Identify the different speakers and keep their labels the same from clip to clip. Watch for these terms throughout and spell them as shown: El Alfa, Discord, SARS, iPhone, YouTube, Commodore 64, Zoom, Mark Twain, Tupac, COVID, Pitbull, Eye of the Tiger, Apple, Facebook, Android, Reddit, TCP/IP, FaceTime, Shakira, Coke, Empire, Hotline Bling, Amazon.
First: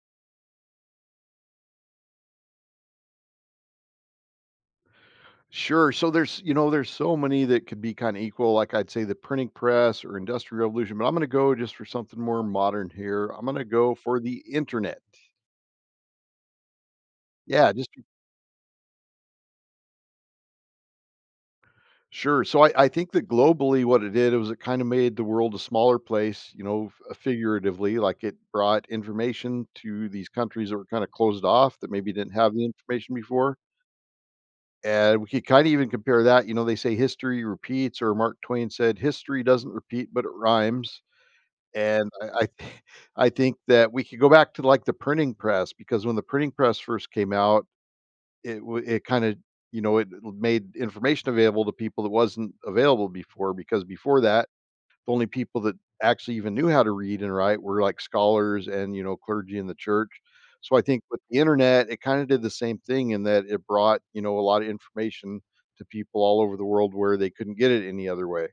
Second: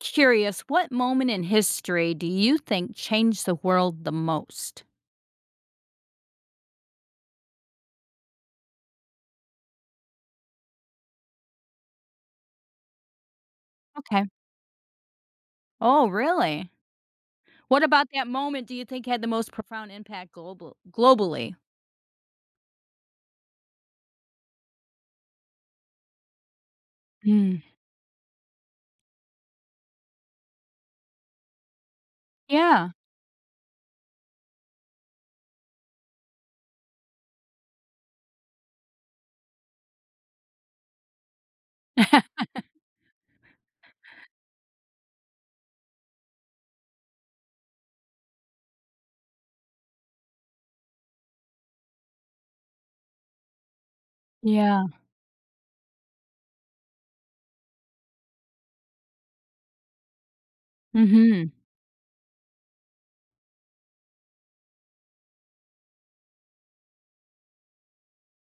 Speaker 1: Curious, what moment in history do you think changed the world the most?
Speaker 2: Sure. So there's so many that could be kind of equal. Like I'd say the printing press or industrial revolution, but I'm going to go just for something more modern here. I'm going to go for
Speaker 1: Okay.
Speaker 2: the internet.
Speaker 1: Oh, really?
Speaker 2: Yeah,
Speaker 1: What about that moment do you think had the most profound impact globally?
Speaker 2: sure. So I think that globally, what it did was it kind of made the world a smaller place, you know,
Speaker 1: Mm.
Speaker 2: figuratively, like it brought information to these countries that were kind of closed off that maybe didn't have the
Speaker 1: Yeah.
Speaker 2: information before. And we could kind of even compare that. You know, they say history repeats, or Mark Twain said, history doesn't repeat, but it rhymes. And I I I think that we could go back to, like, the printing press because when the printing press first came out, it wa it kinda you know, it made information available to people that wasn't available before because before that,
Speaker 1: Yeah.
Speaker 2: the only people that actually even knew how to read and write were, like, scholars and, you know, clergy in the church. So I think with the
Speaker 1: Mhm.
Speaker 2: internet, it kinda did the same thing in that it brought, you know, a lot of information to people all over the world where they couldn't get it any other way.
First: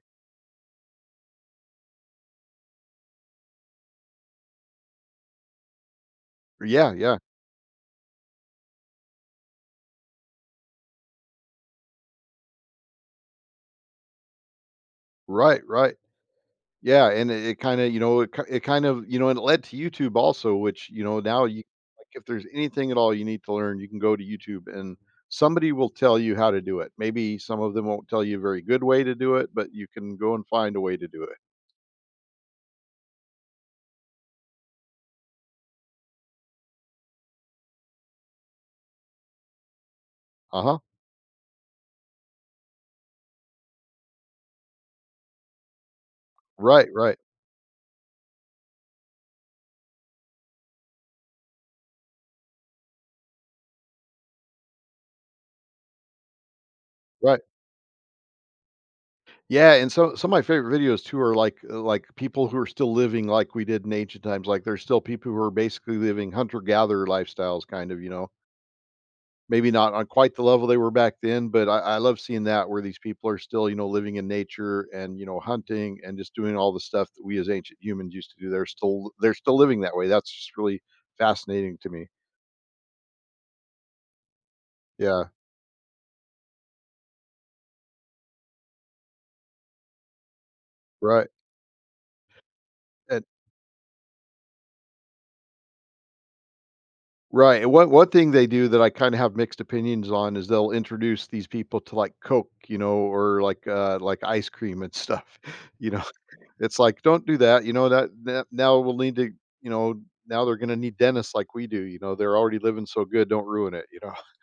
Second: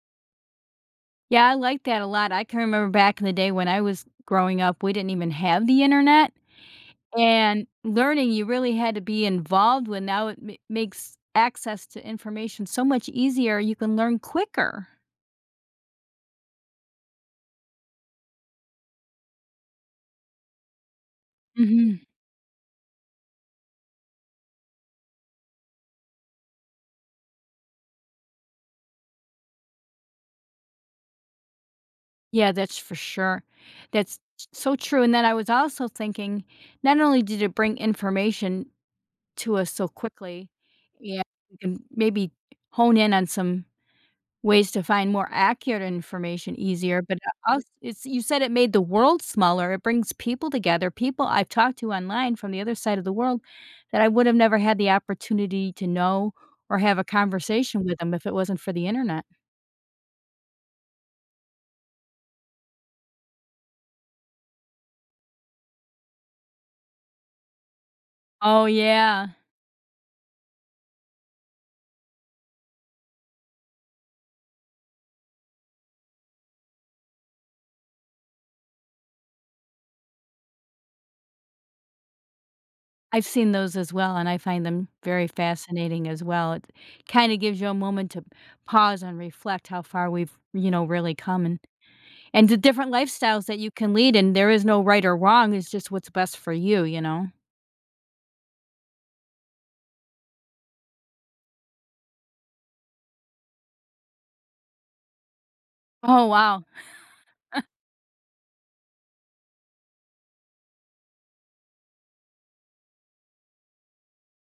Speaker 1: Yeah, I like that a lot. I can remember back in the day when I was growing up, we didn't even have the Internet,
Speaker 2: Yeah, yeah.
Speaker 1: and learning, you really had to be involved when now it ma makes access to information so much easier, you can learn quicker.
Speaker 2: Right, right. Yeah, and it kinda, you know, it ki it kind of you know, and it led to YouTube also, which, you know, now you
Speaker 1: Mhm.
Speaker 2: like, if there's anything at all you need to learn, you can go to YouTube and somebody will tell you how to do it. Maybe some of them won't tell you a very good way to do it, but you can go and find a way to do it.
Speaker 1: Yeah, that's for sure. That's so true, and then I was also thinking, not only did it bring information to us so quickly,
Speaker 2: Uh-huh.
Speaker 1: yeah, we can maybe hone in on some ways to find more accurate information
Speaker 2: Right,
Speaker 1: easier, but
Speaker 2: right,
Speaker 1: it's you said it made the world smaller, it brings people together, people I've talked to online from the other side of the world that I would have never had the opportunity to know or have a
Speaker 2: right.
Speaker 1: conversation with them if it wasn't for the internet.
Speaker 2: Yeah, and so some of my favorite videos too are like people who are still living like we did in ancient times, like, there's still people who are basically living hunter-gatherer lifestyles kind of, you know?
Speaker 1: Oh, yeah.
Speaker 2: Maybe not on quite the level they were back then, but I love seeing that where these people are still, you know, living in nature and you know hunting and just doing all the stuff that we as ancient humans used to do. They're still living that way. That's just really fascinating to me.
Speaker 1: I've seen those as well, and I find them
Speaker 2: Yeah,
Speaker 1: very fascinating as well. It kinda gives you a moment to pause and reflect how far we've, you know, really
Speaker 2: right.
Speaker 1: come and the different
Speaker 2: And
Speaker 1: lifestyles that you can lead, and there is no right or wrong, it's just what's best for you, you know?
Speaker 2: right. And one thing they do that I kind of have mixed opinions on is they'll introduce these people to like Coke, you know, or like ice cream and stuff. You know,
Speaker 1: Oh, wow.
Speaker 2: it's like, "Don't do that," you know, that now we'll need to you know, now they're gonna need dentists like we do, you know, they're already living so good, don't ruin it, you know?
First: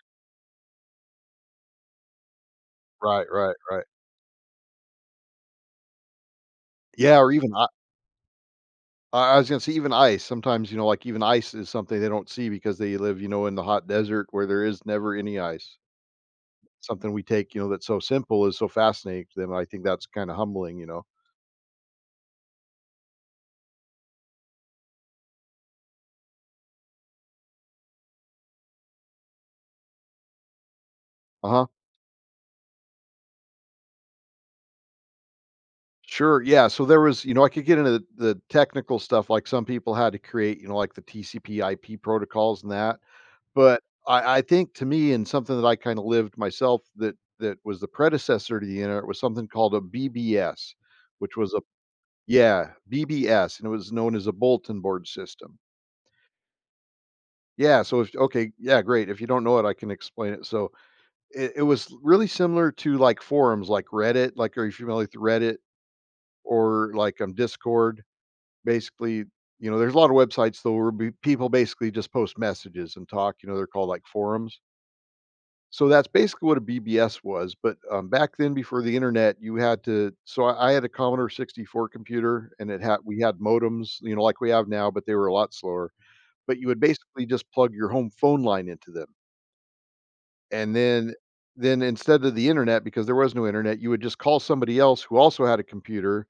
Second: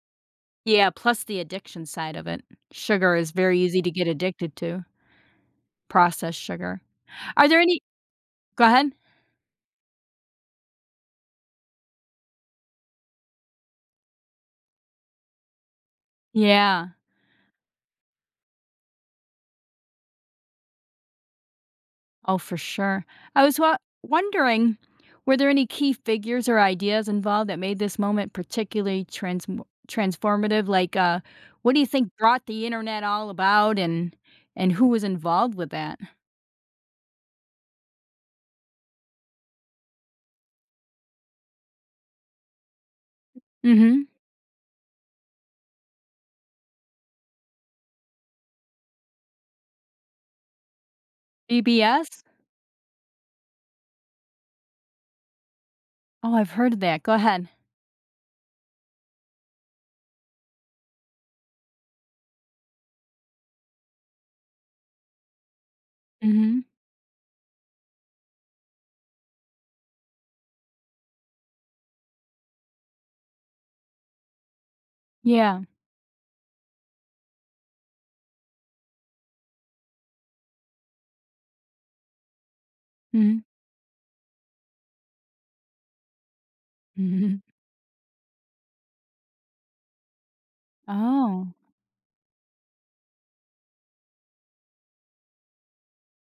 Speaker 1: Yeah, plus the addiction side of it. Sugar
Speaker 2: Right,
Speaker 1: is
Speaker 2: right,
Speaker 1: very easy
Speaker 2: right.
Speaker 1: to get addicted to, processed sugar.
Speaker 2: Yeah, or
Speaker 1: Are
Speaker 2: even
Speaker 1: there any go ahead.
Speaker 2: I was gonna say even ice, sometimes, you know, like, even ice is something they don't see because they live, you know, in the hot desert where there is never any ice.
Speaker 1: Yeah.
Speaker 2: Something we take, you know, that's so simple is so fascinating to them. I think that's kinda humbling, you know?
Speaker 1: Oh, for sure. I was wa- wondering, were there any key figures or ideas involved that made this moment transformative?
Speaker 2: Uh-huh.
Speaker 1: What do you think brought the internet all about, and who was involved with that?
Speaker 2: Sure, yeah, so there was you know, I could get into the technical stuff, like, some people had to create, you know, like, the TCP/IP protocols and that. But
Speaker 1: Mm-hmm.
Speaker 2: I think to me and something that I kinda lived myself that was the predecessor to the internet was something called a BBS, which was a
Speaker 1: BBS.
Speaker 2: yeah, BBS, and it was known as a bulletin board system.
Speaker 1: Oh, I've heard of that. Go ahead.
Speaker 2: Yeah, so if okay, yeah, great. If you don't know it, I can explain it. So it was really similar to, like, forums like Reddit, like, are you familiar with Reddit
Speaker 1: Mm-hmm.
Speaker 2: or, like, Discord? Basically, you know, there's a lot of websites, though, where be people basically just post messages and talk, you know, they're called, like, forums.
Speaker 1: Yeah.
Speaker 2: So that's basically what a BBS was, but, back then before the internet, you had to so I had a Commodore 64 computer, and it had we
Speaker 1: Mm-hmm.
Speaker 2: had modems, you know, like we have now, but they were a lot slower, but you would basically just plug your home phone line into them, and then
Speaker 1: Oh,
Speaker 2: then instead of the internet, because there was no internet, you would just call somebody else who also had a computer,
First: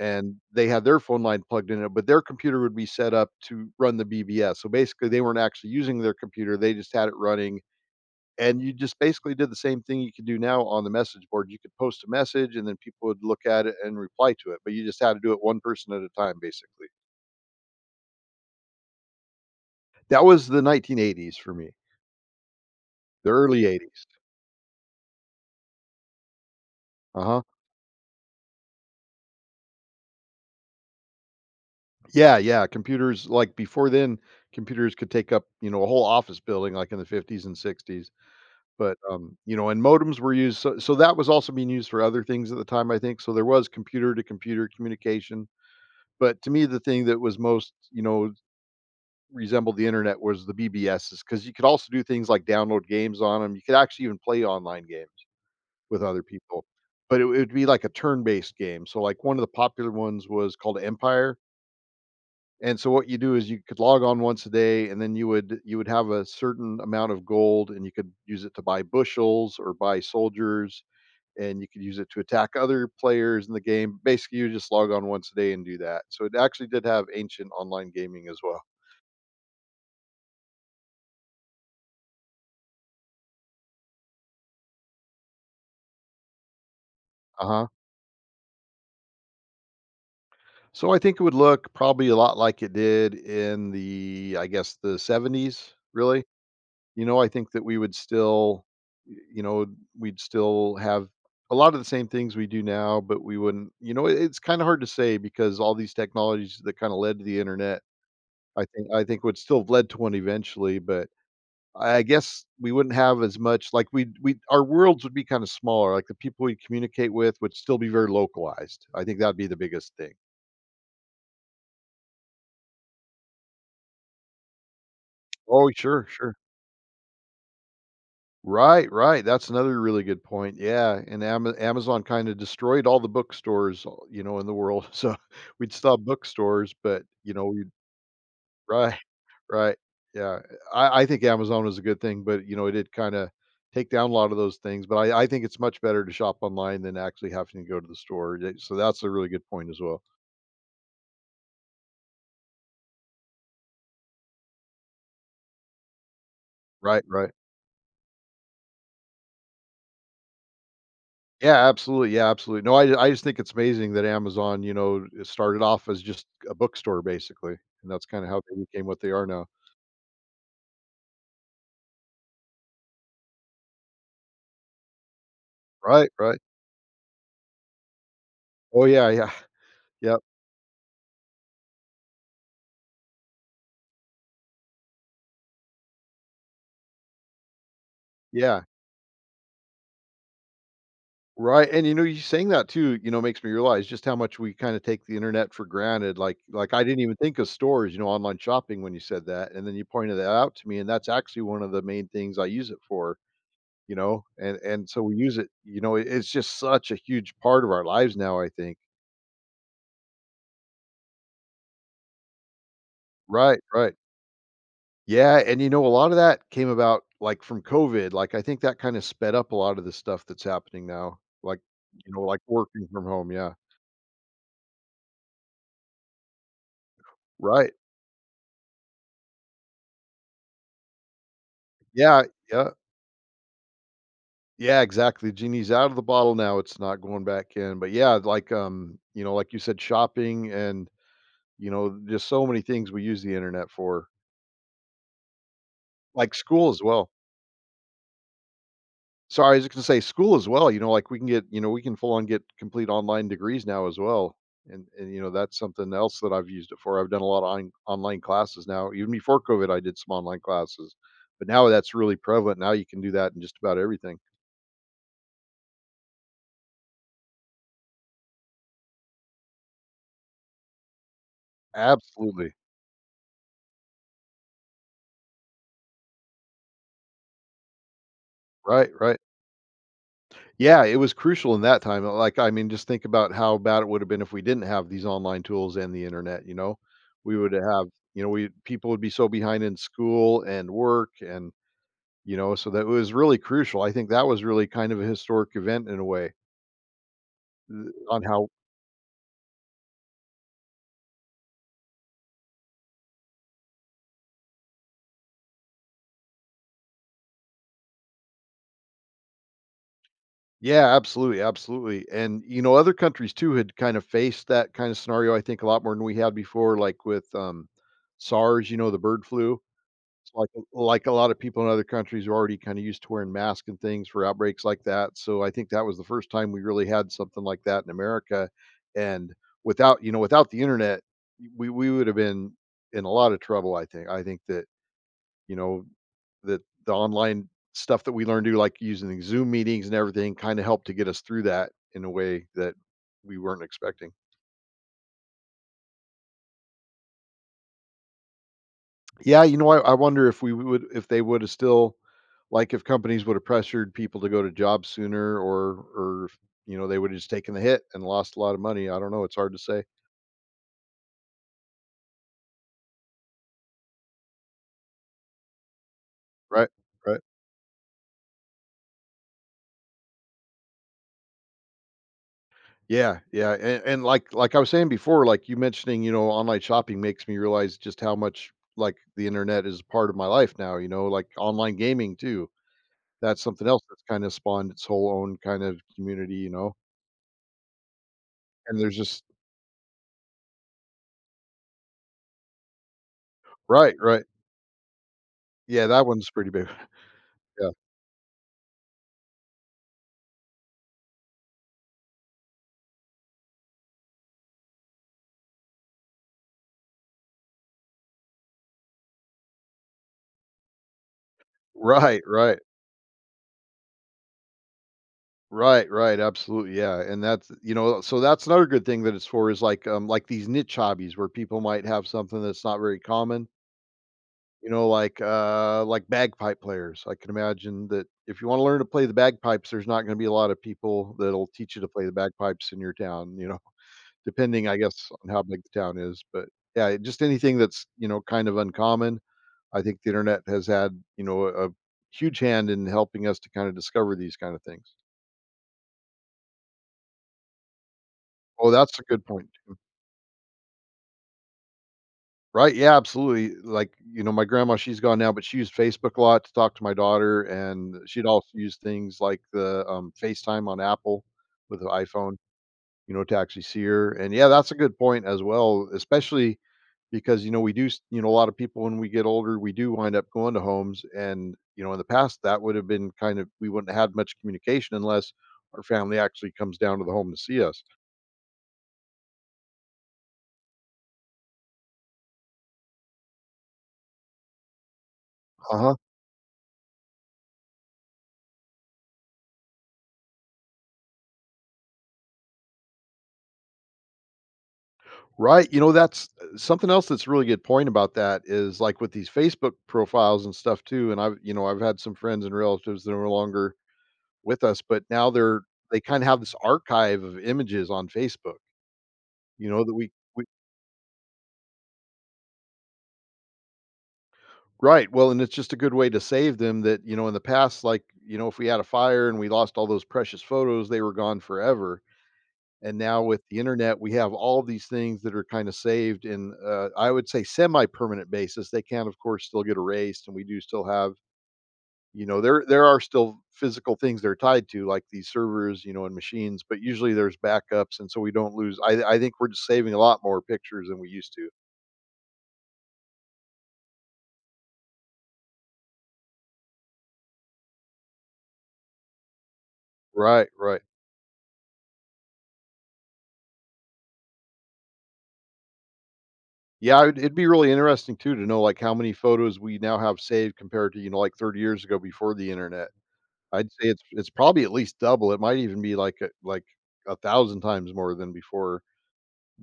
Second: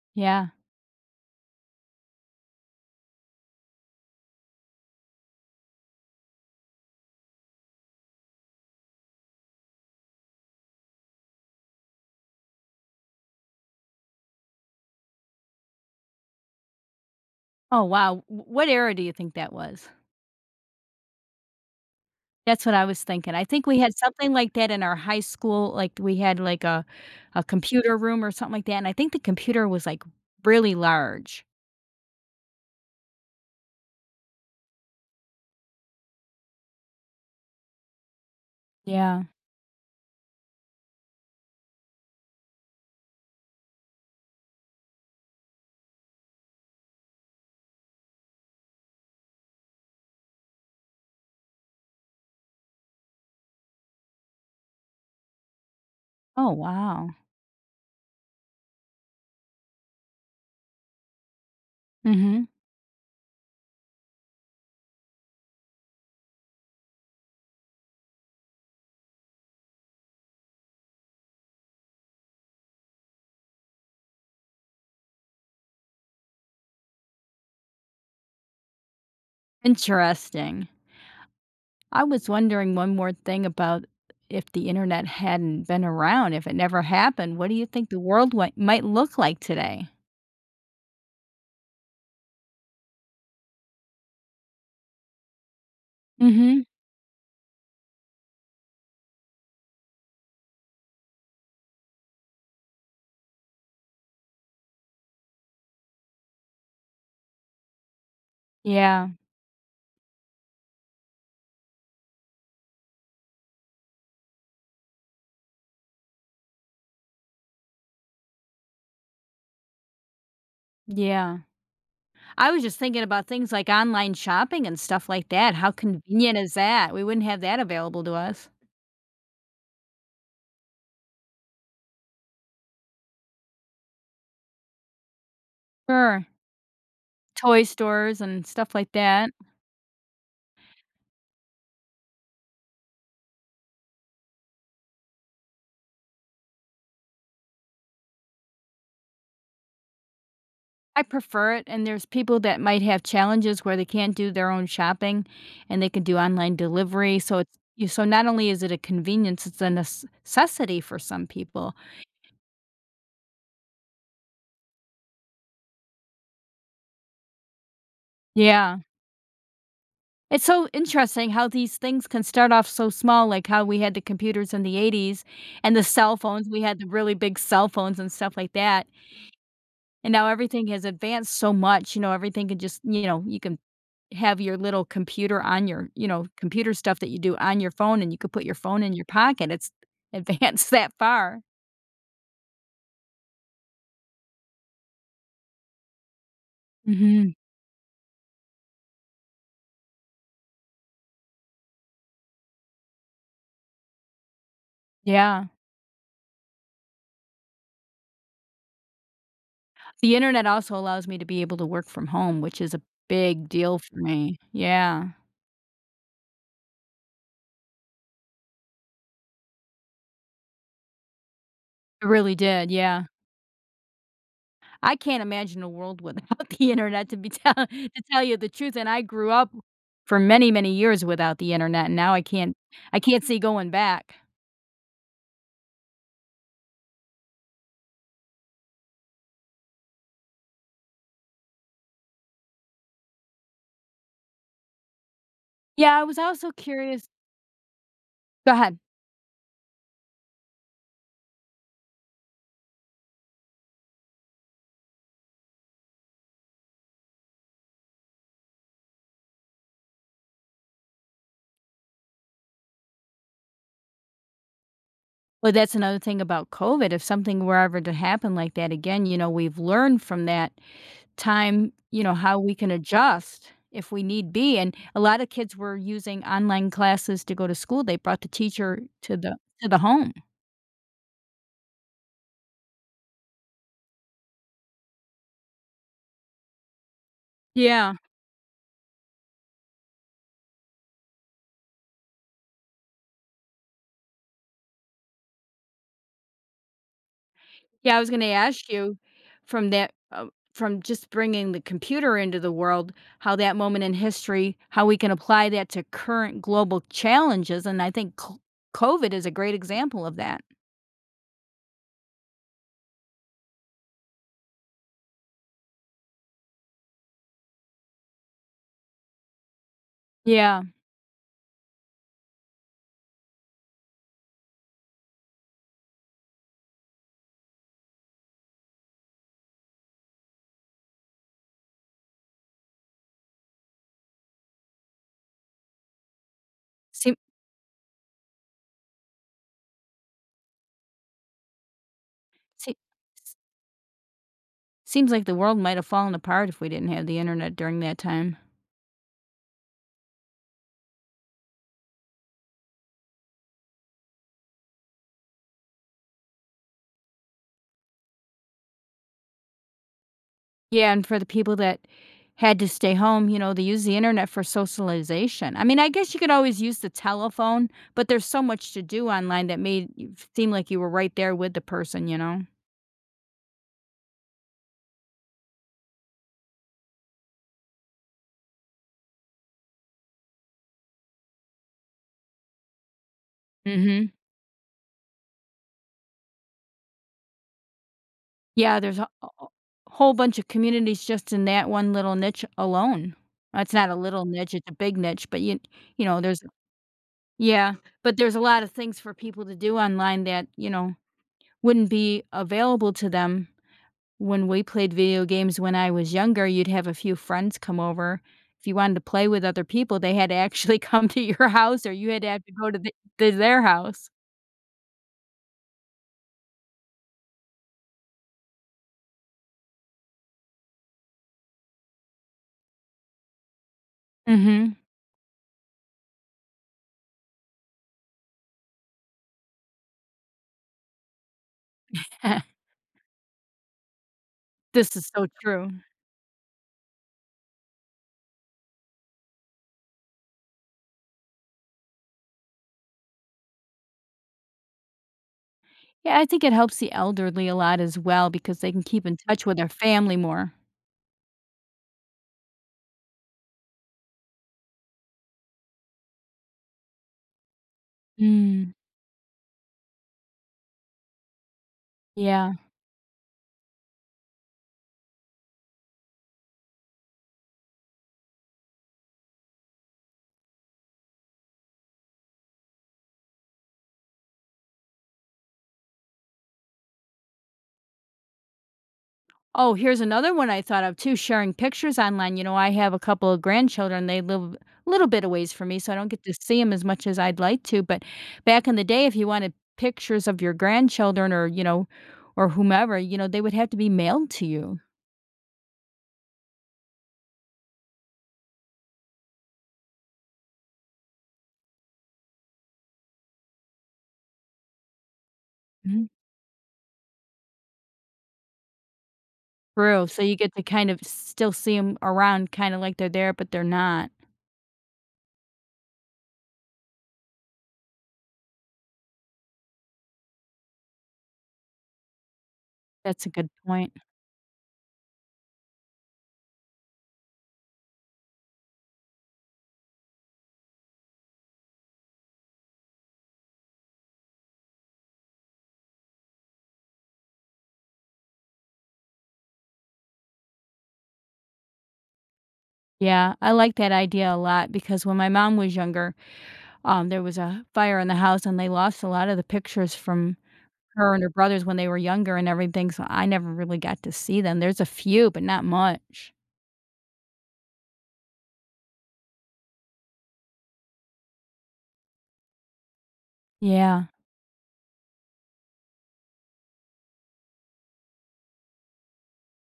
Speaker 2: and
Speaker 1: yeah.
Speaker 2: they had their phone line plugged in it, but their computer would be set up to run the BBS, so basically, they weren't actually using their computer, they just had it running, and you just basically did the same thing you could do now on the message board. You could post a message and then people would look at it and reply to it, but you just had to do it one person at a time, basically.
Speaker 1: Oh, wow. What era do you think that was?
Speaker 2: That was the 1980s for me,
Speaker 1: That's what I was
Speaker 2: the
Speaker 1: thinking. I think
Speaker 2: early
Speaker 1: we had
Speaker 2: 80s.
Speaker 1: something like that in our high school, like, we had, like, a
Speaker 2: Uh-huh.
Speaker 1: computer room or something like that, and I think the computer was, like, really large.
Speaker 2: Yeah, yeah. Computers like before then, computers could take up, you know, a whole office building like in the 50s and 60s. But
Speaker 1: Yeah.
Speaker 2: you know, and modems were used so, so that was also being used for other things at the time, I think. So there was computer to computer communication. But to me, the thing that was most, you know, resembled the internet was the B B Ss, because you could also do things like download games on them. You could actually even play online games with other
Speaker 1: Oh,
Speaker 2: people,
Speaker 1: wow.
Speaker 2: but it would be like a turn-based game. So, like, one of the popular ones was called Empire,
Speaker 1: Mhm.
Speaker 2: and so what you do is you could log on once a day, and then you would have a certain amount of gold, and you could use it to buy bushels or buy soldiers, and you could use it to attack other players in the game. Basically, you just log on once a day and do that. So it actually did have ancient online gaming as well.
Speaker 1: Interesting. I was wondering one more thing about if the Internet hadn't been around, if it never happened, what do you
Speaker 2: Uh-huh.
Speaker 1: think the world what might look like today?
Speaker 2: So I think it would look probably a lot like it did in the, I guess, the 70s, really.
Speaker 1: Mhm.
Speaker 2: You know, I think that we would still, y- you know, we'd still have a lot of the same things we do now, but we wouldn't, you know, it's kind of hard to say because all these technologies that kind of led to the internet, I
Speaker 1: Yeah.
Speaker 2: think would still have led to one eventually, but I guess we wouldn't have as much like we our worlds would be kind of smaller. Like the people we communicate with would still be very localized. I think that'd be the biggest thing.
Speaker 1: Yeah. I was just thinking about things like online shopping and stuff like that. How
Speaker 2: Oh, sure, sure.
Speaker 1: convenient is that? We wouldn't have that available to us.
Speaker 2: Right, right, that's another really good point, yeah, and Amazon kinda destroyed all the bookstores, you know, in the world, so we'd stop
Speaker 1: Sure.
Speaker 2: bookstores, but, you know,
Speaker 1: Toy
Speaker 2: we
Speaker 1: stores and stuff like
Speaker 2: right,
Speaker 1: that.
Speaker 2: right, yeah, I think Amazon was a good thing, but, you know, it did kinda take down a lot of those things, but I think it's much better to shop online than actually having to go to the store, yeah, so that's a really good point as well.
Speaker 1: I prefer it, and there's people that might have challenges where they can't do their own shopping, and they can do online
Speaker 2: Right,
Speaker 1: delivery,
Speaker 2: right.
Speaker 1: so it's you so not only is it a convenience, it's a nes necessity for some people.
Speaker 2: Yeah, absolutely, no, I just think it's amazing that Amazon, you know, started off as just a bookstore, basically, and that's kinda how they
Speaker 1: Yeah.
Speaker 2: became what they are now.
Speaker 1: It's so interesting how these things can start off so small, like how we had the computers in the '80s and the
Speaker 2: Right,
Speaker 1: cell
Speaker 2: right.
Speaker 1: phones, we had the really big cell phones and stuff like
Speaker 2: Oh,
Speaker 1: that,
Speaker 2: yeah, yeah.
Speaker 1: and
Speaker 2: Yep,
Speaker 1: now everything has advanced so much, you know, everything can just you know, you can have your little computer on your you know, computer stuff that you do on your phone, and you could put your
Speaker 2: yeah.
Speaker 1: phone in your pocket, it's advanced that far.
Speaker 2: Right, and, you know, you saying that too, you know, makes me realize just how much we kinda take the internet for granted, I didn't even
Speaker 1: Mhm,
Speaker 2: think of stores, you know, online shopping when you said that, and then you pointed that out to me, and that's actually one of the main things I use it for, you know, and so we use
Speaker 1: yeah.
Speaker 2: it, you know, it's just such a huge part of our lives now, I think.
Speaker 1: The internet also allows me to be able to work from home, which is a big
Speaker 2: Right,
Speaker 1: deal
Speaker 2: right.
Speaker 1: for me. Yeah.
Speaker 2: Yeah, and, you know, a lot of that came about, like, from COVID, like, I think that kinda sped up a lot of the stuff that's happening now, like,
Speaker 1: It
Speaker 2: you know,
Speaker 1: really
Speaker 2: like
Speaker 1: did,
Speaker 2: working
Speaker 1: yeah.
Speaker 2: from home, yeah.
Speaker 1: I can't imagine a world without the internet to be tell
Speaker 2: Right.
Speaker 1: to tell you the truth, and I grew up for many, many years without the internet, and now
Speaker 2: Yeah, yeah.
Speaker 1: I can't see going back.
Speaker 2: Yeah, exactly. Genie's out of the bottle now, it's not going back in. But yeah, like, you know, like you said, shopping and, you know, just so many things we use the internet for.
Speaker 1: Yeah, I was
Speaker 2: Like
Speaker 1: also
Speaker 2: school as
Speaker 1: curious
Speaker 2: well.
Speaker 1: go ahead.
Speaker 2: Sorry, I was just gonna say school as well, you know, like we can get, you know, we can full on get complete online degrees now as well. And you know, that's something else that I've used it for. I've done a lot of online classes now. Even before COVID, I did some online classes. But now that's really prevalent. Now you can do that in just about everything.
Speaker 1: Well, that's another thing about COVID. If something were ever to happen like that again, you know, we've learned from that time, you know, how we
Speaker 2: Absolutely.
Speaker 1: can adjust if we need be. And a lot of kids were using online classes to go to school. They brought the teacher
Speaker 2: Right, right.
Speaker 1: to the home.
Speaker 2: Yeah, it was crucial in that time. Just think about how bad it would have been if we didn't have these online tools and the internet, you know? We would have,
Speaker 1: Yeah.
Speaker 2: we people would be so behind in school and work and so that was really crucial. I think that was really kind of a historic event in a way th-
Speaker 1: Yeah, I was going
Speaker 2: on
Speaker 1: to
Speaker 2: how
Speaker 1: ask you from that from just bringing the computer into the world, how that moment in history, how we can apply that to current global challenges, and I think COVID is a great example of that.
Speaker 2: Yeah, absolutely, absolutely. And you know, other countries too had kind of faced that kind of scenario I think a lot more than we had before like with SARS, you know, the bird flu. It's like
Speaker 1: Yeah.
Speaker 2: like a lot of people in other countries are already kinda used to wearing masks and things for outbreaks like that, so I think that was the first time we really had something like that in America, and without you know, without the internet, we would have been in a lot of trouble, I think. I think that, you know, that the
Speaker 1: See
Speaker 2: online stuff that we learned to do, like using Zoom meetings and everything, kinda helped to get us through that in a way
Speaker 1: See
Speaker 2: that
Speaker 1: s
Speaker 2: we weren't expecting.
Speaker 1: Seems like the world might have fallen apart if we didn't have the internet during that time.
Speaker 2: Yeah, you know, I wonder if we would if they woulda still like, if companies woulda pressured people to go to jobs sooner or if, you know, they woulda just taken the hit and lost a lot of money. I don't know, it's hard to say.
Speaker 1: Yeah, and for the people that had to stay home, you know, they use the internet for socialization. I mean, I guess you could always
Speaker 2: Right,
Speaker 1: use the
Speaker 2: right.
Speaker 1: telephone, but there's so much to do online that made you seem like you were right there with the person, you know?
Speaker 2: Yeah, yeah, and like I was saying before, like, you mentioning, you know, online shopping makes me realize just how much, like, the internet is part of my life now, you know, like, online gaming too. That's something else that's
Speaker 1: Mhm.
Speaker 2: kinda spawned its whole own kind of community, you know, and
Speaker 1: Yeah,
Speaker 2: there's
Speaker 1: there's
Speaker 2: just.
Speaker 1: a whole bunch of communities just in that one little niche alone. Well, it's not a
Speaker 2: Right,
Speaker 1: little
Speaker 2: right.
Speaker 1: niche, it's a big niche, but
Speaker 2: Yeah,
Speaker 1: you
Speaker 2: that
Speaker 1: know,
Speaker 2: one's
Speaker 1: there's
Speaker 2: pretty big. Yeah.
Speaker 1: yeah, but there's a lot of things for people to do online that, you know, wouldn't be available to them when we played video games when I was younger, you'd have a few friends come over. If you wanted to play with other people, they had to actually come to your house or you
Speaker 2: Right,
Speaker 1: had to have to
Speaker 2: right.
Speaker 1: go to the to their house.
Speaker 2: Right, right, absolutely, yeah, and that's you know, so that's another good thing that it's for is like these niche hobbies where people might have something that's not very common, you
Speaker 1: Mhm.
Speaker 2: know, like bagpipe players. I can imagine that if you want to learn to play the bagpipes, there's not going to be a lot of people that'll teach you to play the bagpipes in your town, you know, depending, I
Speaker 1: This is
Speaker 2: guess,
Speaker 1: so
Speaker 2: on how big
Speaker 1: true.
Speaker 2: the town is. But yeah, just anything that's, you know, kind of uncommon. I think the internet has had, you know, a huge hand in helping us to kind of discover these kind of things.
Speaker 1: Yeah, I think it helps the elderly a lot as well because
Speaker 2: Oh,
Speaker 1: they can
Speaker 2: that's a
Speaker 1: keep in
Speaker 2: good
Speaker 1: touch
Speaker 2: point.
Speaker 1: with their family more.
Speaker 2: Right, yeah, absolutely, like, you know, my grandma, she's gone now, but she used Facebook a lot to talk to my daughter, and she'd also
Speaker 1: Mm,
Speaker 2: use things like the, FaceTime on Apple with the iPhone,
Speaker 1: yeah.
Speaker 2: you know, to actually see her, and yeah, that's a good point as well, especially because, you know, we do s you know, a lot of people when we get older, we do wind up going to homes, and, you know, in the past, that would have been kind of we wouldn't have had much communication unless our family actually comes down to the home to see us.
Speaker 1: Oh, here's another one I thought of too, sharing pictures online. You know, I have a couple of grandchildren. They live a little bit away from me, so I
Speaker 2: Uh-huh.
Speaker 1: don't get to see them as much as I'd like to. But back in the day, if you wanted pictures of your grandchildren or, you know, or whomever, you know, they would have to be mailed to you.
Speaker 2: Right, you know, that's something else that's a really good point about that is, like, with these Facebook profiles and stuff too, and I've you know, I've had some friends and relatives that are no longer with us, but now they
Speaker 1: Mhm.
Speaker 2: kinda have this archive of images on Facebook, you know, that
Speaker 1: True.
Speaker 2: we
Speaker 1: So you
Speaker 2: we
Speaker 1: get to kind of still see them around, kind of like they're there, but they're not.
Speaker 2: Right, well, and it's just a good way to save them that, you know, in the past, like, you know, if we had a fire and we lost all those precious photos, they were gone forever. And now
Speaker 1: That's a
Speaker 2: with
Speaker 1: good
Speaker 2: the
Speaker 1: point.
Speaker 2: internet, we have all these things that are kind of saved in, I would say, semi-permanent basis. They can, of course, still get erased, and we do still have, you know, there are still physical things they're tied to, like these servers, you know, and machines. But usually there's backups, and so we don't lose. I think we're just saving a lot more pictures than we used to.
Speaker 1: Yeah, I like that idea a lot because when my mom was younger, there was a fire in the house and they lost a lot of the pictures from
Speaker 2: Right, right.
Speaker 1: her and her brothers when they were younger and everything, so I never really got to see them. There's a few, but not much.
Speaker 2: Yeah, it'd be really interesting too to know like how many photos we now have saved compared to you know like 30 years ago before the internet. I'd say it's
Speaker 1: Yeah,
Speaker 2: it's probably at least double. It might even be like a 1,000 times more than before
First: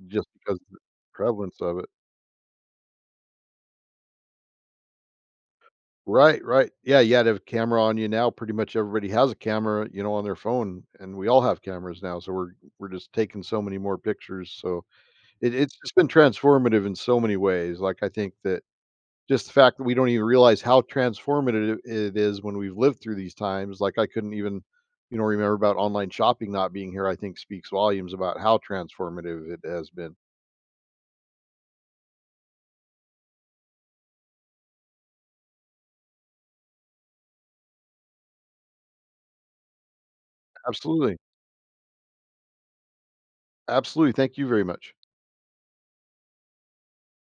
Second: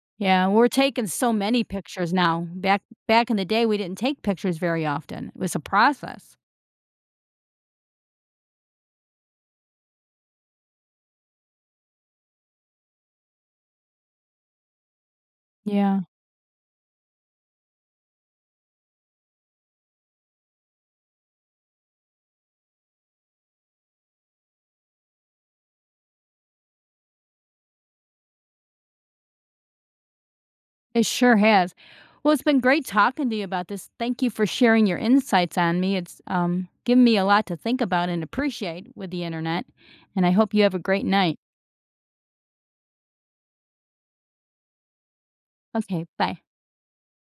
Speaker 2: just
Speaker 1: yeah,
Speaker 2: because of
Speaker 1: we're
Speaker 2: the
Speaker 1: taking so
Speaker 2: prevalence
Speaker 1: many
Speaker 2: of it.
Speaker 1: pictures now. Back in the day, we didn't take pictures very often. It was a process.
Speaker 2: Right, right. Yeah, you had to have a camera on you now. Pretty much everybody has a camera, you know, on their phone, and we all have cameras now. So we're just taking so many more pictures. So it's just
Speaker 1: Yeah,
Speaker 2: been transformative in so many ways. Like I think that just the fact that we don't even realize how transformative it is when we've lived through these times. Like I couldn't even, you know, remember about online shopping not being here. I think speaks volumes about how transformative it has been.
Speaker 1: it sure has. Well, it's been great talking to you about this. Thank you for sharing your insights on me. Given me a lot to think about and appreciate with the internet, and I hope you have a great
Speaker 2: Absolutely,
Speaker 1: night.
Speaker 2: absolutely. Thank you very much.
Speaker 1: Okay, bye.